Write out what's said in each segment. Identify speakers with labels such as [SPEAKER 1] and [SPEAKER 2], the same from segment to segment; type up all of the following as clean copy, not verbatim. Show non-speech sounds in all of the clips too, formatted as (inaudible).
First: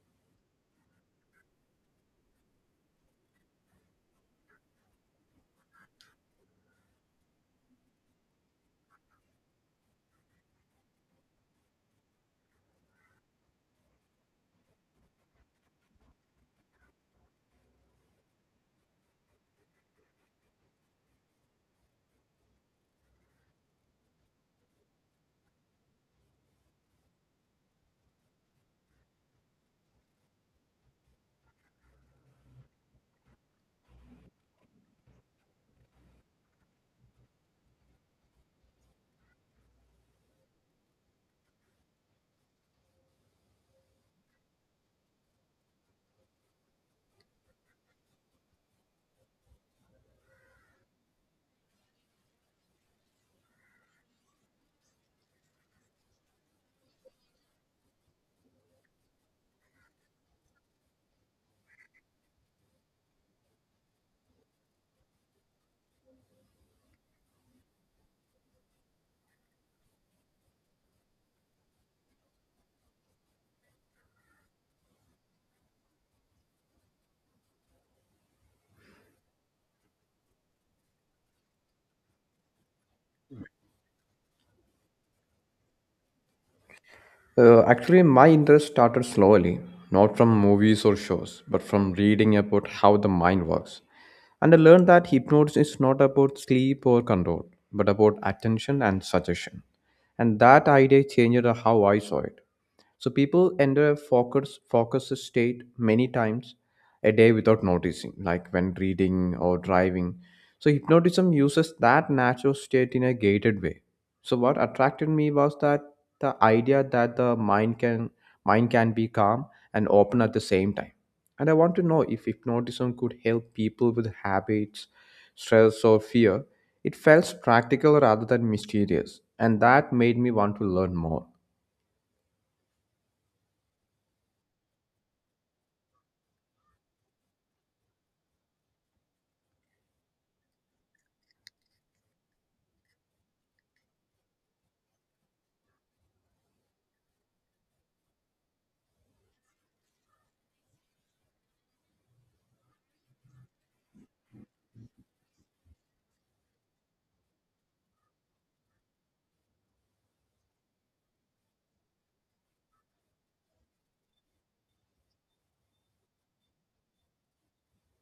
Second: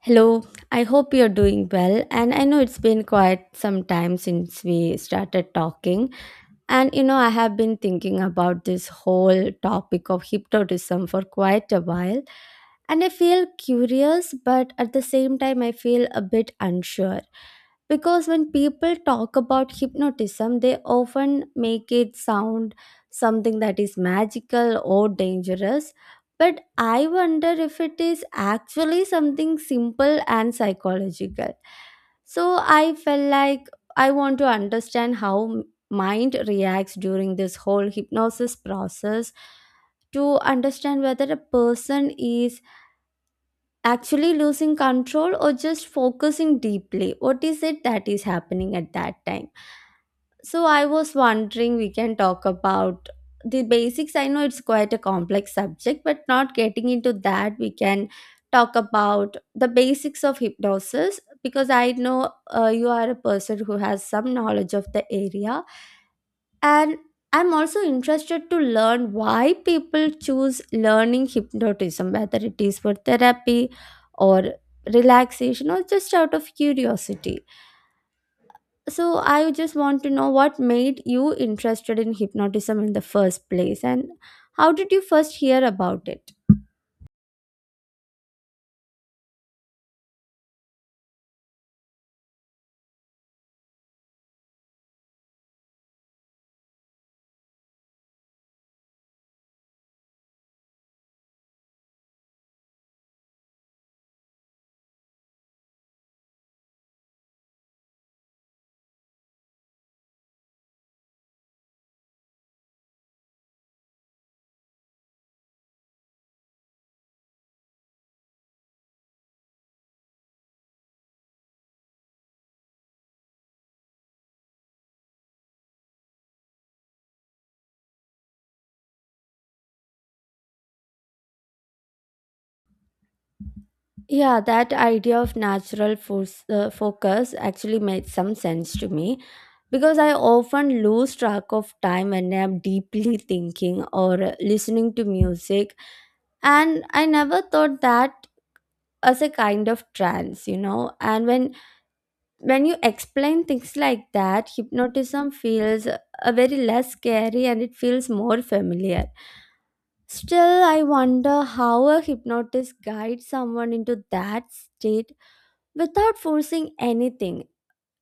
[SPEAKER 1] Hello, I hope you're doing well. And I know it's been quite some time since we started talking. And you know, I have been thinking about this whole topic of hypnotism for quite a while. And I feel curious, but at the same time, I feel a bit unsure because when people talk about hypnotism they often make it sound something that is magical or dangerous, but I wonder if it is actually something simple and psychological. So I felt like I want to understand how mind reacts during this whole hypnosis process, to understand whether a person is actually losing control or just focusing deeply. What is it that is happening at that time? So I was wondering we can talk about the basics. I know it's quite a complex subject, but not getting into that, we can talk about the basics of hypnosis because I know you are a person who has some knowledge of the area. And I'm also interested to learn why people choose learning hypnotism, whether it is for therapy or relaxation or just out of curiosity. So, I just want to know what made you interested in hypnotism in the first place and how did you first hear about it?
[SPEAKER 2] Actually, my interest started slowly, not from movies or shows, but from reading about how the mind works. And I learned that hypnosis is not about sleep or control, but about attention and suggestion. And that idea changed how I saw it. So people enter a focus state many times a day without noticing, like when reading or driving. So hypnotism uses that natural state in a gated way, so what attracted me was that the idea that the mind can be calm and open at the same time. And I want to know if hypnotism could help people with habits, stress or fear. It felt practical rather than mysterious, and that made me want to learn more.
[SPEAKER 1] Yeah, that idea of natural force, focus actually made some sense to me because I often lose track of time when I'm deeply (laughs) thinking or listening to music. And I never thought that as a kind of trance, And when you explain things like that, hypnotism feels a very less scary and it feels more familiar. Still, I wonder how a hypnotist guides someone into that state without forcing anything.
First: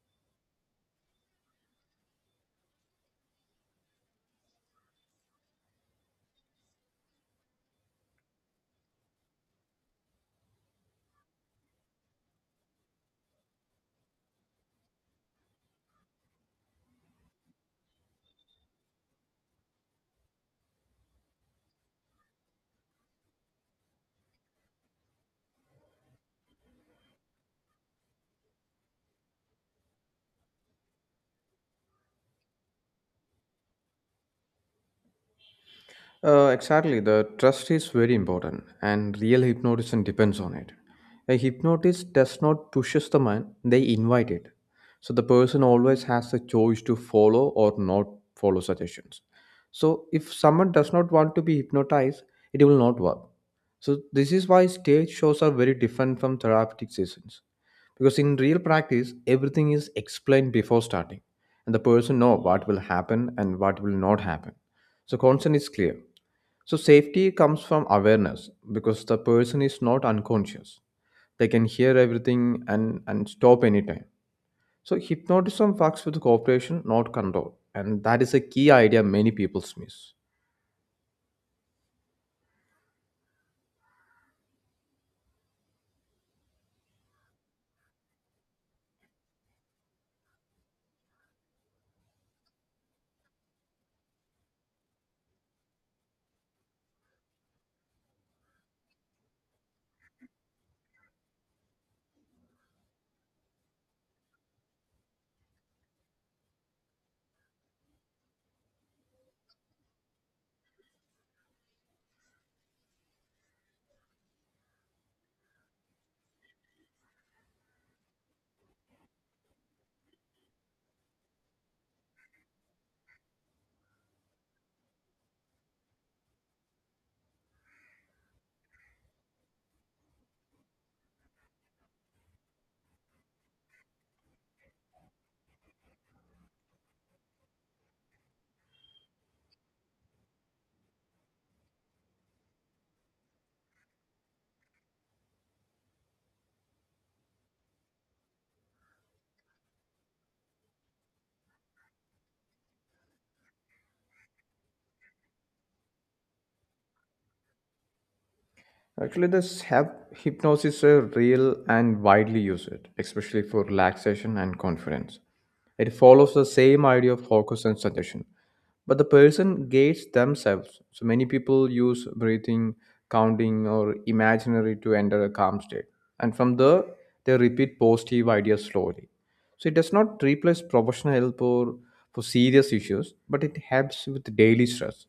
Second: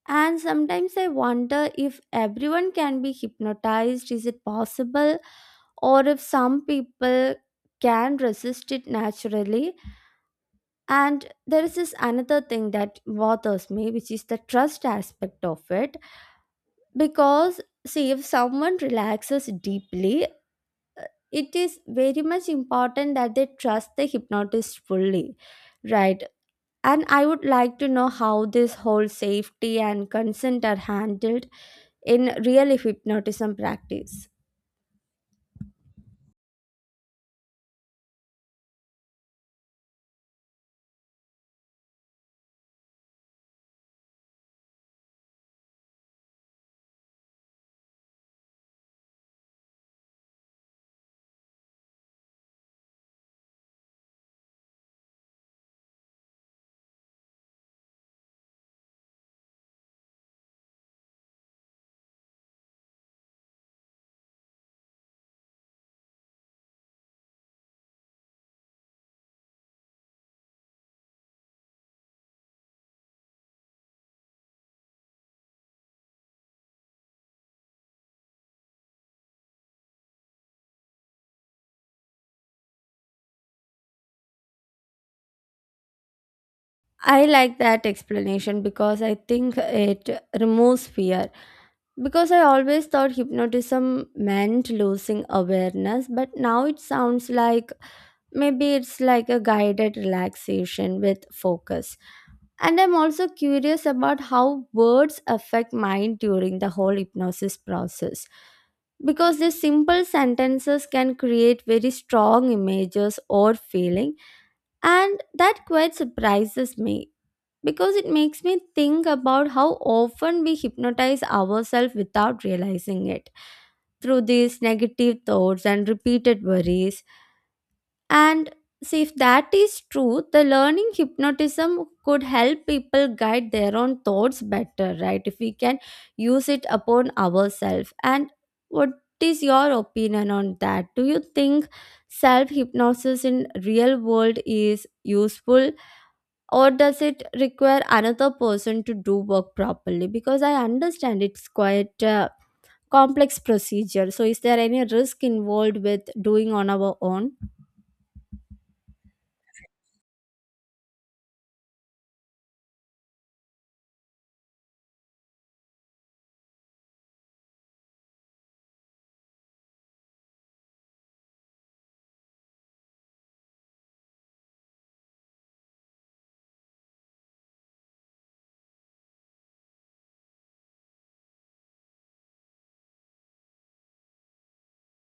[SPEAKER 1] And sometimes I wonder if everyone can be hypnotized. Is it possible? Or if some people can resist it naturally. And there is this another thing that bothers me, which is the trust aspect of it. Because, see, if someone relaxes deeply, it is very much important that they trust the hypnotist fully, right? And I would like to know how this whole safety and consent are handled in real hypnotism practice.
[SPEAKER 2] Exactly. The trust is very important, and real hypnotism depends on it. A hypnotist does not pushes the mind; they invite it. So the person always has the choice to follow or not follow suggestions. So if someone does not want to be hypnotized, it will not work. So this is why stage shows are very different from therapeutic sessions, because in real practice everything is explained before starting and the person know what will happen and what will not happen. So consent is clear, so safety comes from awareness because the person is not unconscious, they can hear everything and stop anytime. So hypnotism works with cooperation, not control, and that is a key idea many people miss.
[SPEAKER 1] I like that explanation because I think it removes fear. Because I always thought hypnotism meant losing awareness, but now it sounds like maybe it's like a guided relaxation with focus. And I'm also curious about how words affect mind during the whole hypnosis process. Because these simple sentences can create very strong images or feeling, and that quite surprises me because it makes me think about how often we hypnotize ourselves without realizing it through these negative thoughts and repeated worries. And see, if that is true, the learning hypnotism could help people guide their own thoughts better, right? If we can use it upon ourselves. And what is your opinion on that? Do you think self hypnosis in real world is useful, or does it require another person to do work properly? Because I understand it's quite a complex procedure. So is there any risk involved with doing on our own?
[SPEAKER 2] Actually, hypnosis is real and widely used, especially for relaxation and confidence. It follows the same idea of focus and suggestion, but the person gates themselves. So many people use breathing, counting, or imaginary to enter a calm state, and from there they repeat positive ideas slowly. So it does not replace professional help or for serious issues, but it helps with daily stress.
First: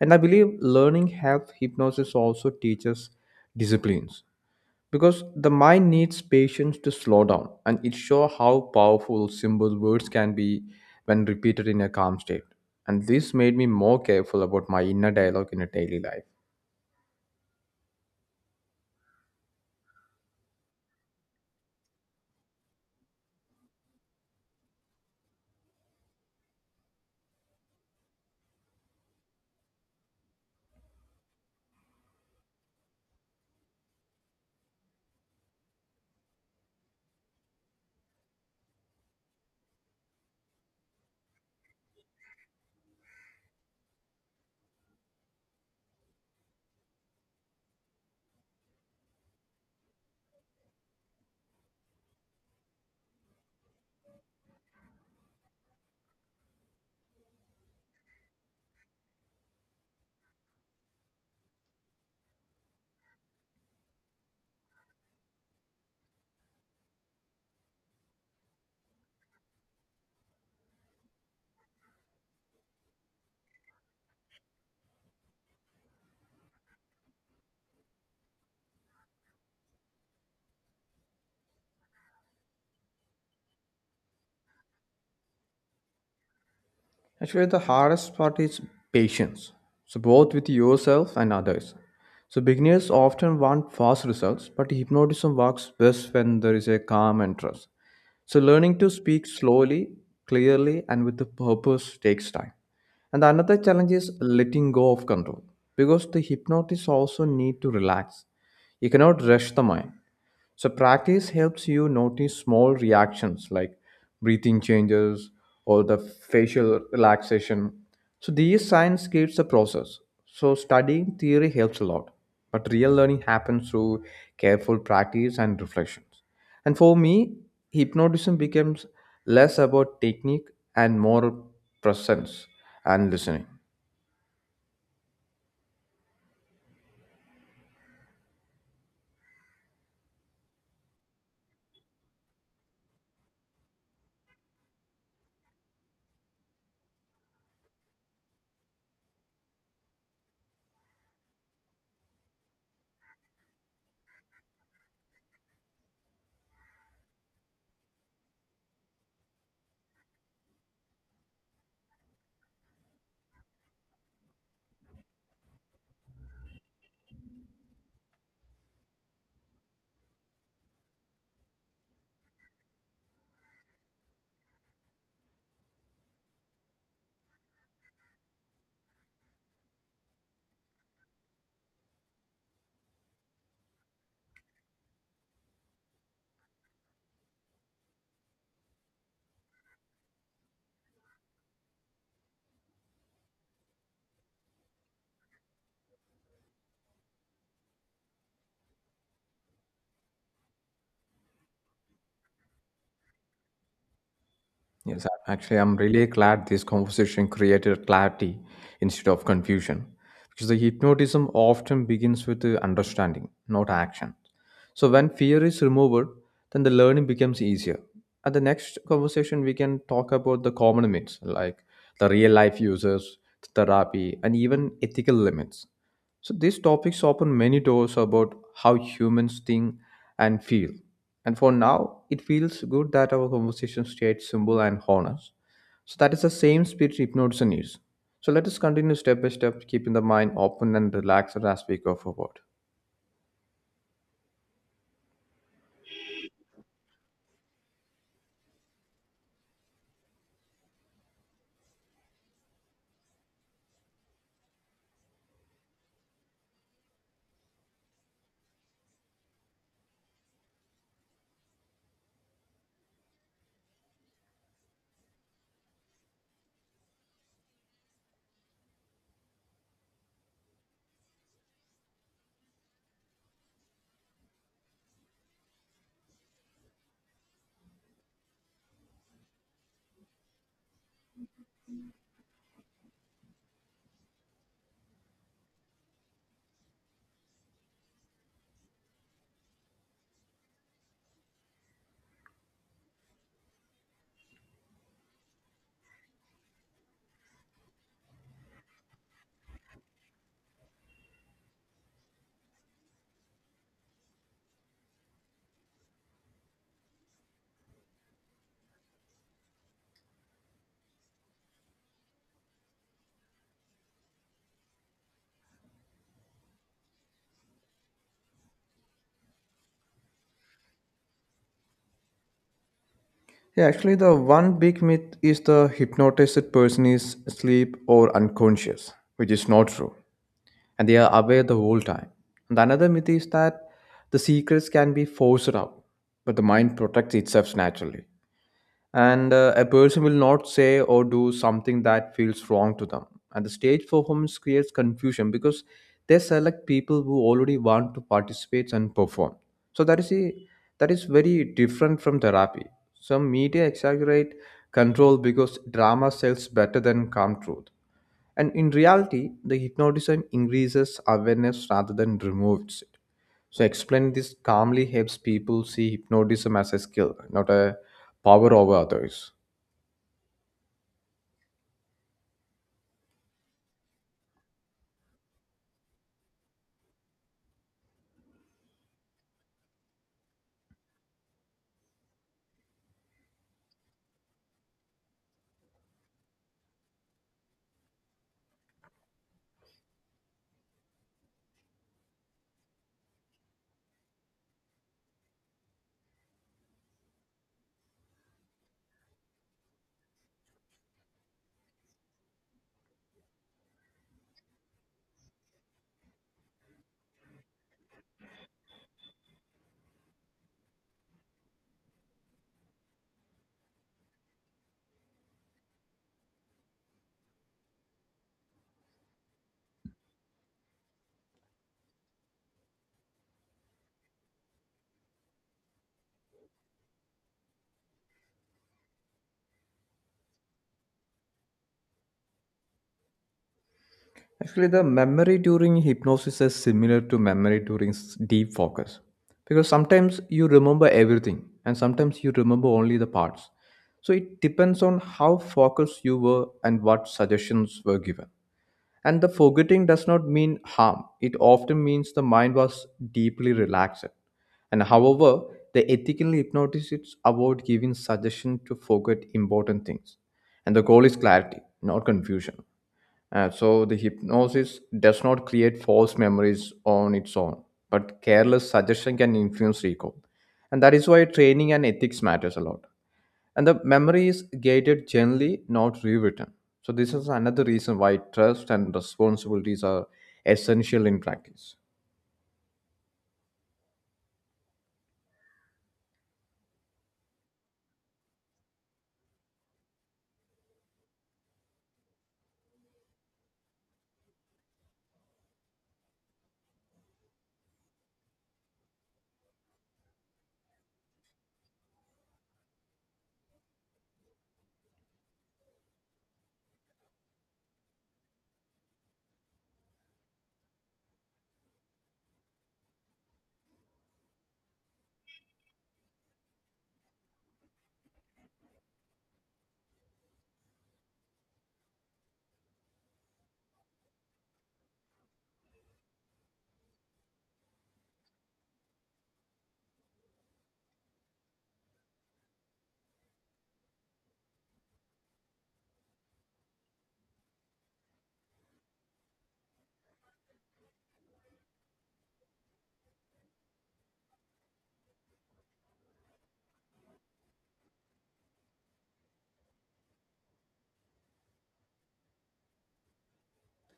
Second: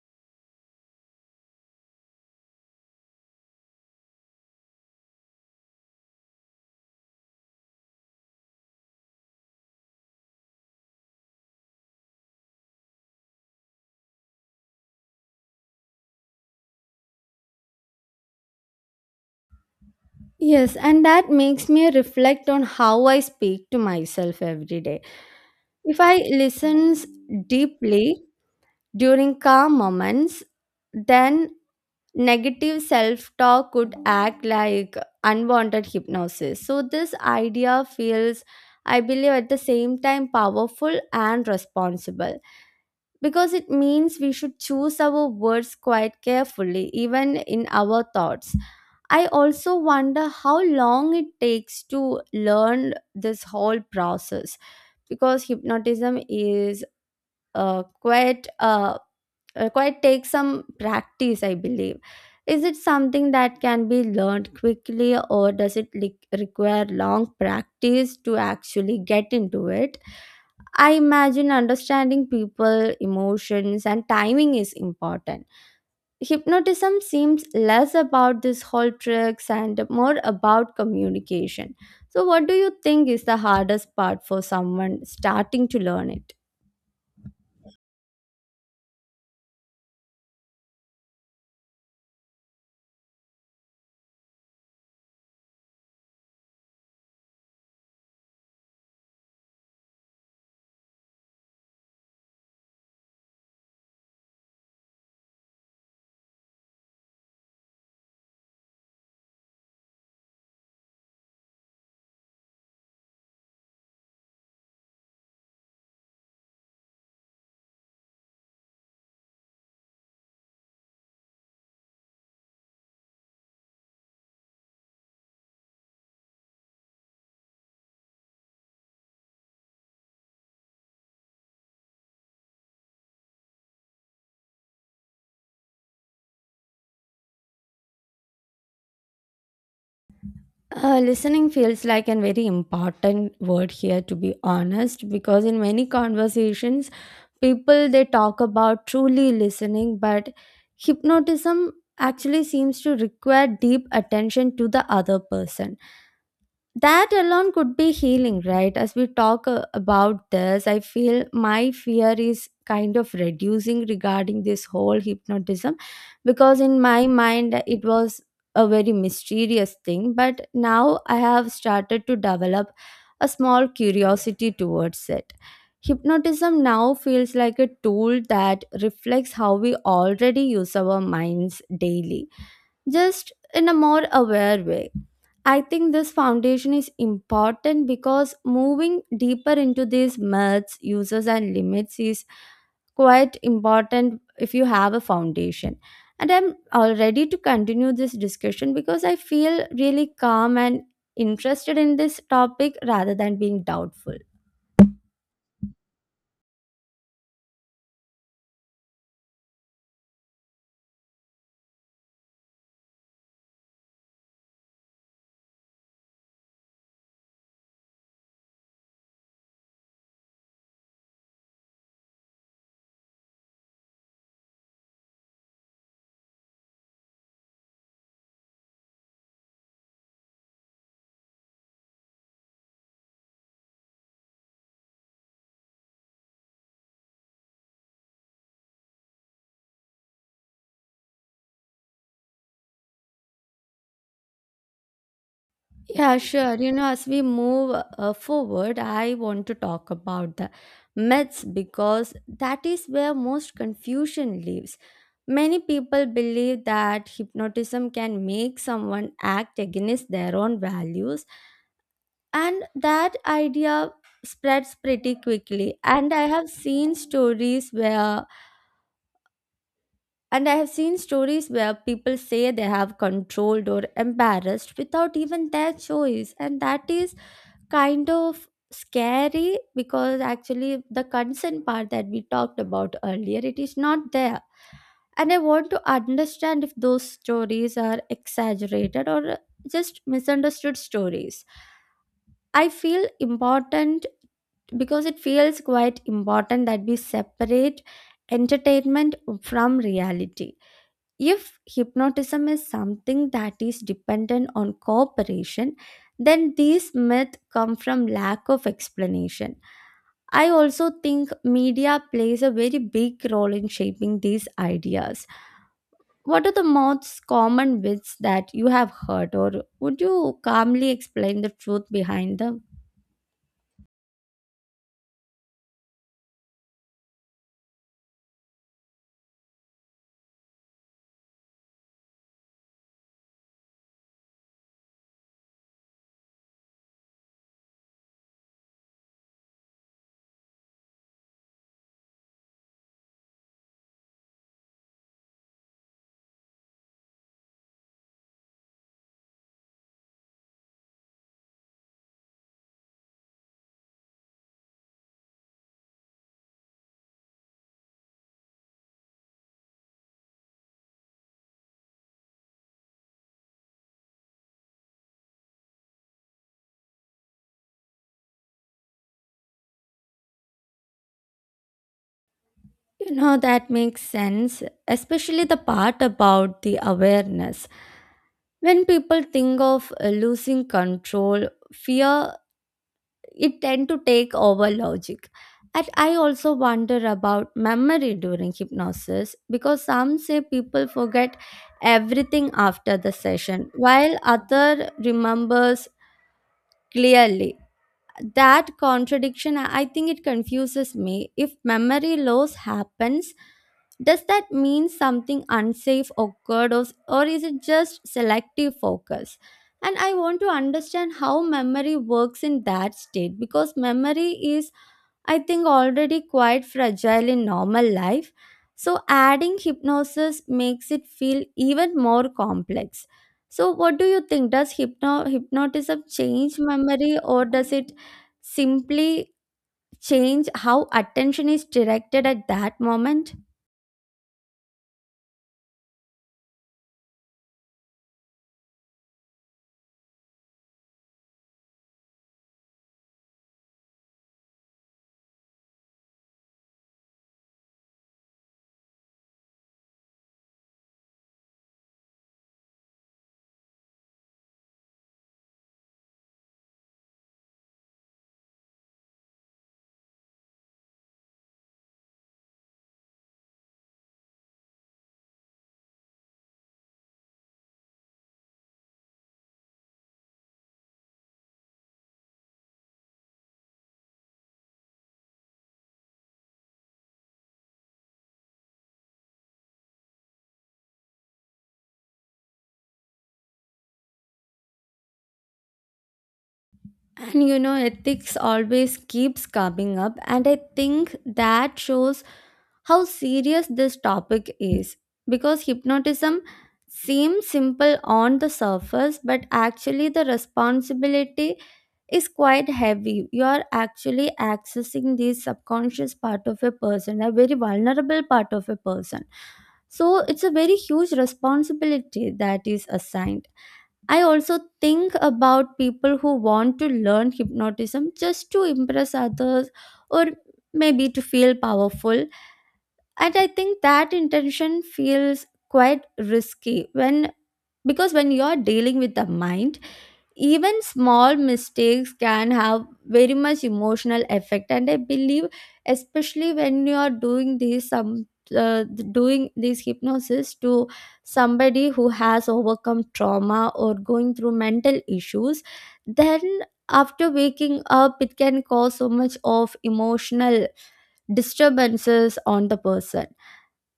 [SPEAKER 2] And I believe learning health hypnosis also teaches disciplines, because the mind needs patience to slow down, and it shows how powerful simple words can be when repeated in a calm state. And this made me more careful about my inner dialogue in a daily life.
[SPEAKER 1] Yes, and that makes me reflect on how I speak to myself every day. If I listens deeply during calm moments, then negative self-talk could act like unwanted hypnosis. So this idea feels, I believe, at the same time powerful and responsible because it means we should choose our words quite carefully even in our thoughts. I also wonder how long it takes to learn this whole process because hypnotism is uh, quite uh, quite takes some practice, I believe. Is it something that can be learned quickly, or does it require long practice to actually get into it? I imagine understanding people, emotions, and timing is important. Hypnotism seems less about this whole tricks and more about communication. So what do you think is the hardest part for someone starting to learn it?
[SPEAKER 2] Actually, the hardest part is patience. So, both with yourself and others. So, beginners often want fast results, but hypnotism works best when there is a calm and trust. So, learning to speak slowly, clearly, and with a purpose takes time. And another challenge is letting go of control because the hypnotist also need to relax. You cannot rush the mind. So practice helps you notice small reactions like breathing changes or the facial relaxation. So these signs gives the process. So studying theory helps a lot, but real learning happens through careful practice and reflections. And for me, hypnotism becomes less about technique and more presence and listening.
[SPEAKER 1] Listening feels like a very important word here to be honest, because in many conversations people they talk about truly listening, but hypnotism actually seems to require deep attention to the other person. That alone could be healing, right? As we talk about this, I feel my fear is kind of reducing regarding this whole hypnotism, because in my mind it was a very mysterious thing, but now I have started to develop a small curiosity towards it. Hypnotism now feels like a tool that reflects how we already use our minds daily, just in a more aware way. I think this foundation is important because moving deeper into these myths, uses, and limits is quite important if you have a foundation. And I'm all ready to continue this discussion because I feel really calm and interested in this topic rather than being doubtful.
[SPEAKER 2] Yes, actually, I'm really glad this conversation created clarity instead of confusion, because the hypnotism often begins with the understanding, not action. So when fear is removed, then the learning becomes easier. At the next conversation, we can talk about the common myths, like the real life uses, therapy, and even ethical limits. So these topics open many doors about how humans think and feel. And for now, it feels good that our conversation stayed simple and honest. So that is the same spirit hypnosis needs. So let us continue step by step, keeping the mind open and relaxed as we go forward.
[SPEAKER 1] Yeah, sure. You know, as we move forward, I want to talk about the myths because that is where most confusion lives. Many people believe that hypnotism can make someone act against their own values, and that idea spreads pretty quickly. And I have seen stories where people say they have controlled or embarrassed without even their choice, and that is kind of scary because actually the consent part that we talked about earlier it is not there. And I want to understand if those stories are exaggerated or just misunderstood stories, I feel important, because it feels quite important that we separate entertainment from reality. If hypnotism is something that is dependent on cooperation, then these myths come from lack of explanation. I also think media plays a very big role in shaping these ideas. What are the most common myths that you have heard, or would you calmly explain the truth behind them?
[SPEAKER 2] Yeah, actually, the one big myth is the hypnotized person is asleep or unconscious, which is not true, and they are aware the whole time. And another myth is that the secrets can be forced out, but the mind protects itself naturally, and a person will not say or do something that feels wrong to them. And the stage performance creates confusion because they select people who already want to participate and perform, so that is very different from therapy. Some media exaggerate control because drama sells better than calm truth, and in reality the hypnotism increases awareness rather than removes it. So explain this calmly helps people see hypnotism as a skill, not a power over others.
[SPEAKER 1] You know, that makes sense, especially the part about the awareness. When people think of losing control fear, it tend to take over logic. And I also wonder about memory during hypnosis because some say people forget everything after the session while other remembers clearly. That contradiction, I think it confuses me. If memory loss happens, does that mean something unsafe occurred, or is it just selective focus? And I want to understand how memory works in that state, because memory is, I think, already quite fragile in normal life. So adding hypnosis makes it feel even more complex. So what do you think? Does hypnotism change memory, or does it simply change how attention is directed at that moment?
[SPEAKER 2] Actually, the memory during hypnosis is similar to memory during deep focus, because sometimes you remember everything and sometimes you remember only the parts. So it depends on how focused you were and what suggestions were given. And the forgetting does not mean harm, it often means the mind was deeply relaxed. And however, the ethical hypnotists avoid giving suggestion to forget important things. And the goal is clarity, not confusion. So the hypnosis does not create false memories on its own, but careless suggestion can influence recall. And that is why training and ethics matters a lot. And the memory is gated generally, not rewritten. So this is another reason why trust and responsibilities are essential in practice.
[SPEAKER 1] And you know, ethics always keeps coming up, and I think that shows how serious this topic is. Because hypnotism seems simple on the surface, but actually, the responsibility is quite heavy. You are actually accessing the subconscious part of a person, a very vulnerable part of a person. So, it's a very huge responsibility that is assigned. I also think about people who want to learn hypnotism just to impress others or maybe to feel powerful, and I think that intention feels quite risky when, because when you're dealing with the mind, even small mistakes can have very much emotional effect. And I believe especially when you are doing these some uh, doing these hypnosis to somebody who has overcome trauma or going through mental issues, then after waking up it can cause so much of emotional disturbances on the person.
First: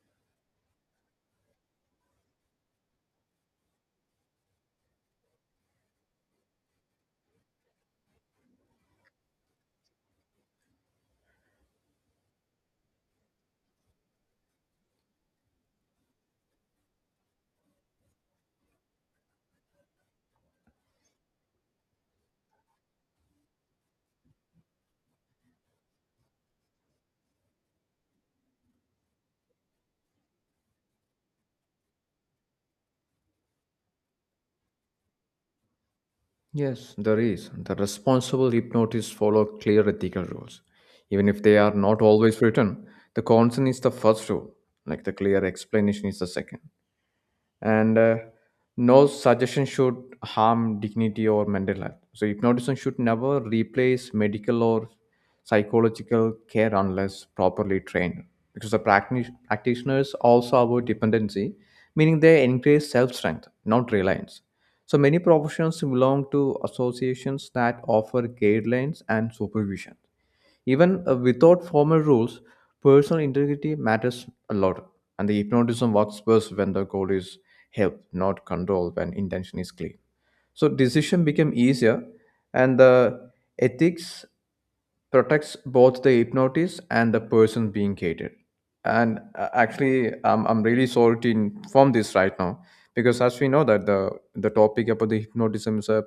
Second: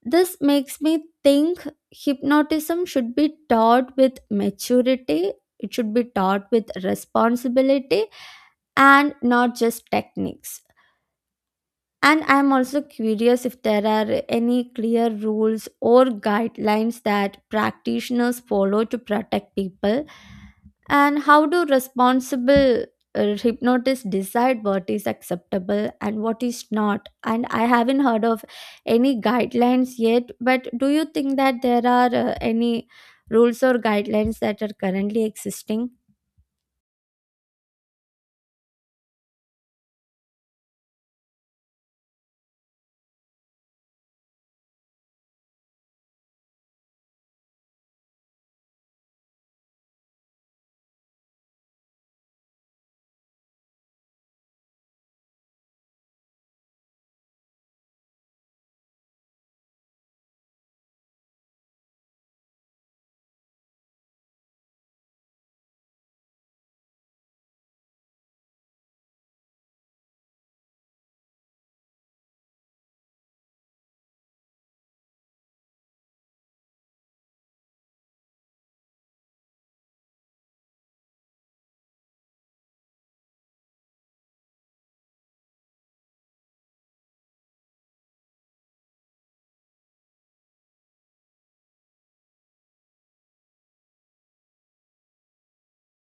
[SPEAKER 1] This makes me think hypnotism should be taught with maturity, it should be taught with responsibility, and not just techniques. And I'm also curious if there are any clear rules or guidelines that practitioners follow to protect people, and how do responsible hypnotists decide what is acceptable and what is not? And I haven't heard of any guidelines yet, but do you think that there are any rules or guidelines that are currently existing?
[SPEAKER 2] Yes, there is. The responsible hypnotists follow clear ethical rules. Even if they are not always written, the consent is the first rule, like the clear explanation is the second. And No suggestion should harm dignity or mental health. So hypnotism should never replace medical or psychological care unless properly trained, because the practitioners also avoid dependency, meaning they increase self-strength, not reliance. So many professions belong to associations that offer guidelines and supervision. Even without formal rules, personal integrity matters a lot, and the hypnotism works best when the goal is help, not control. When intention is clear, so decision became easier, and the ethics protects both the hypnotist and the person being catered. And actually, I'm really sorry to inform this right now, because as we know that the topic about the hypnotism is a,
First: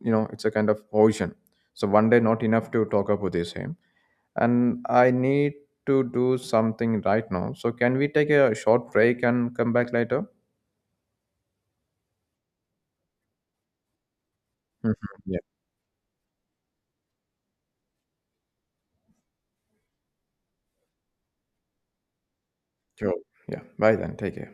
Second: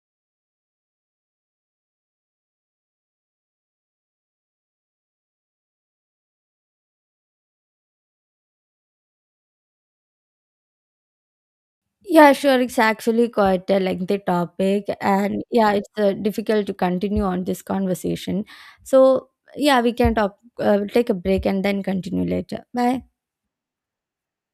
[SPEAKER 2] you know, it's a kind of ocean. So one day not enough to talk about this, eh? And I need to do something right now. So can we take a short break and come back later?
[SPEAKER 1] Yeah, sure. It's actually quite a lengthy topic,
[SPEAKER 2] Mhm. Yeah,
[SPEAKER 1] and yeah, it's difficult to continue on this conversation. So, yeah, we can talk, take a break and then continue later. Bye.
[SPEAKER 2] sure. Yeah, bye then. Take care.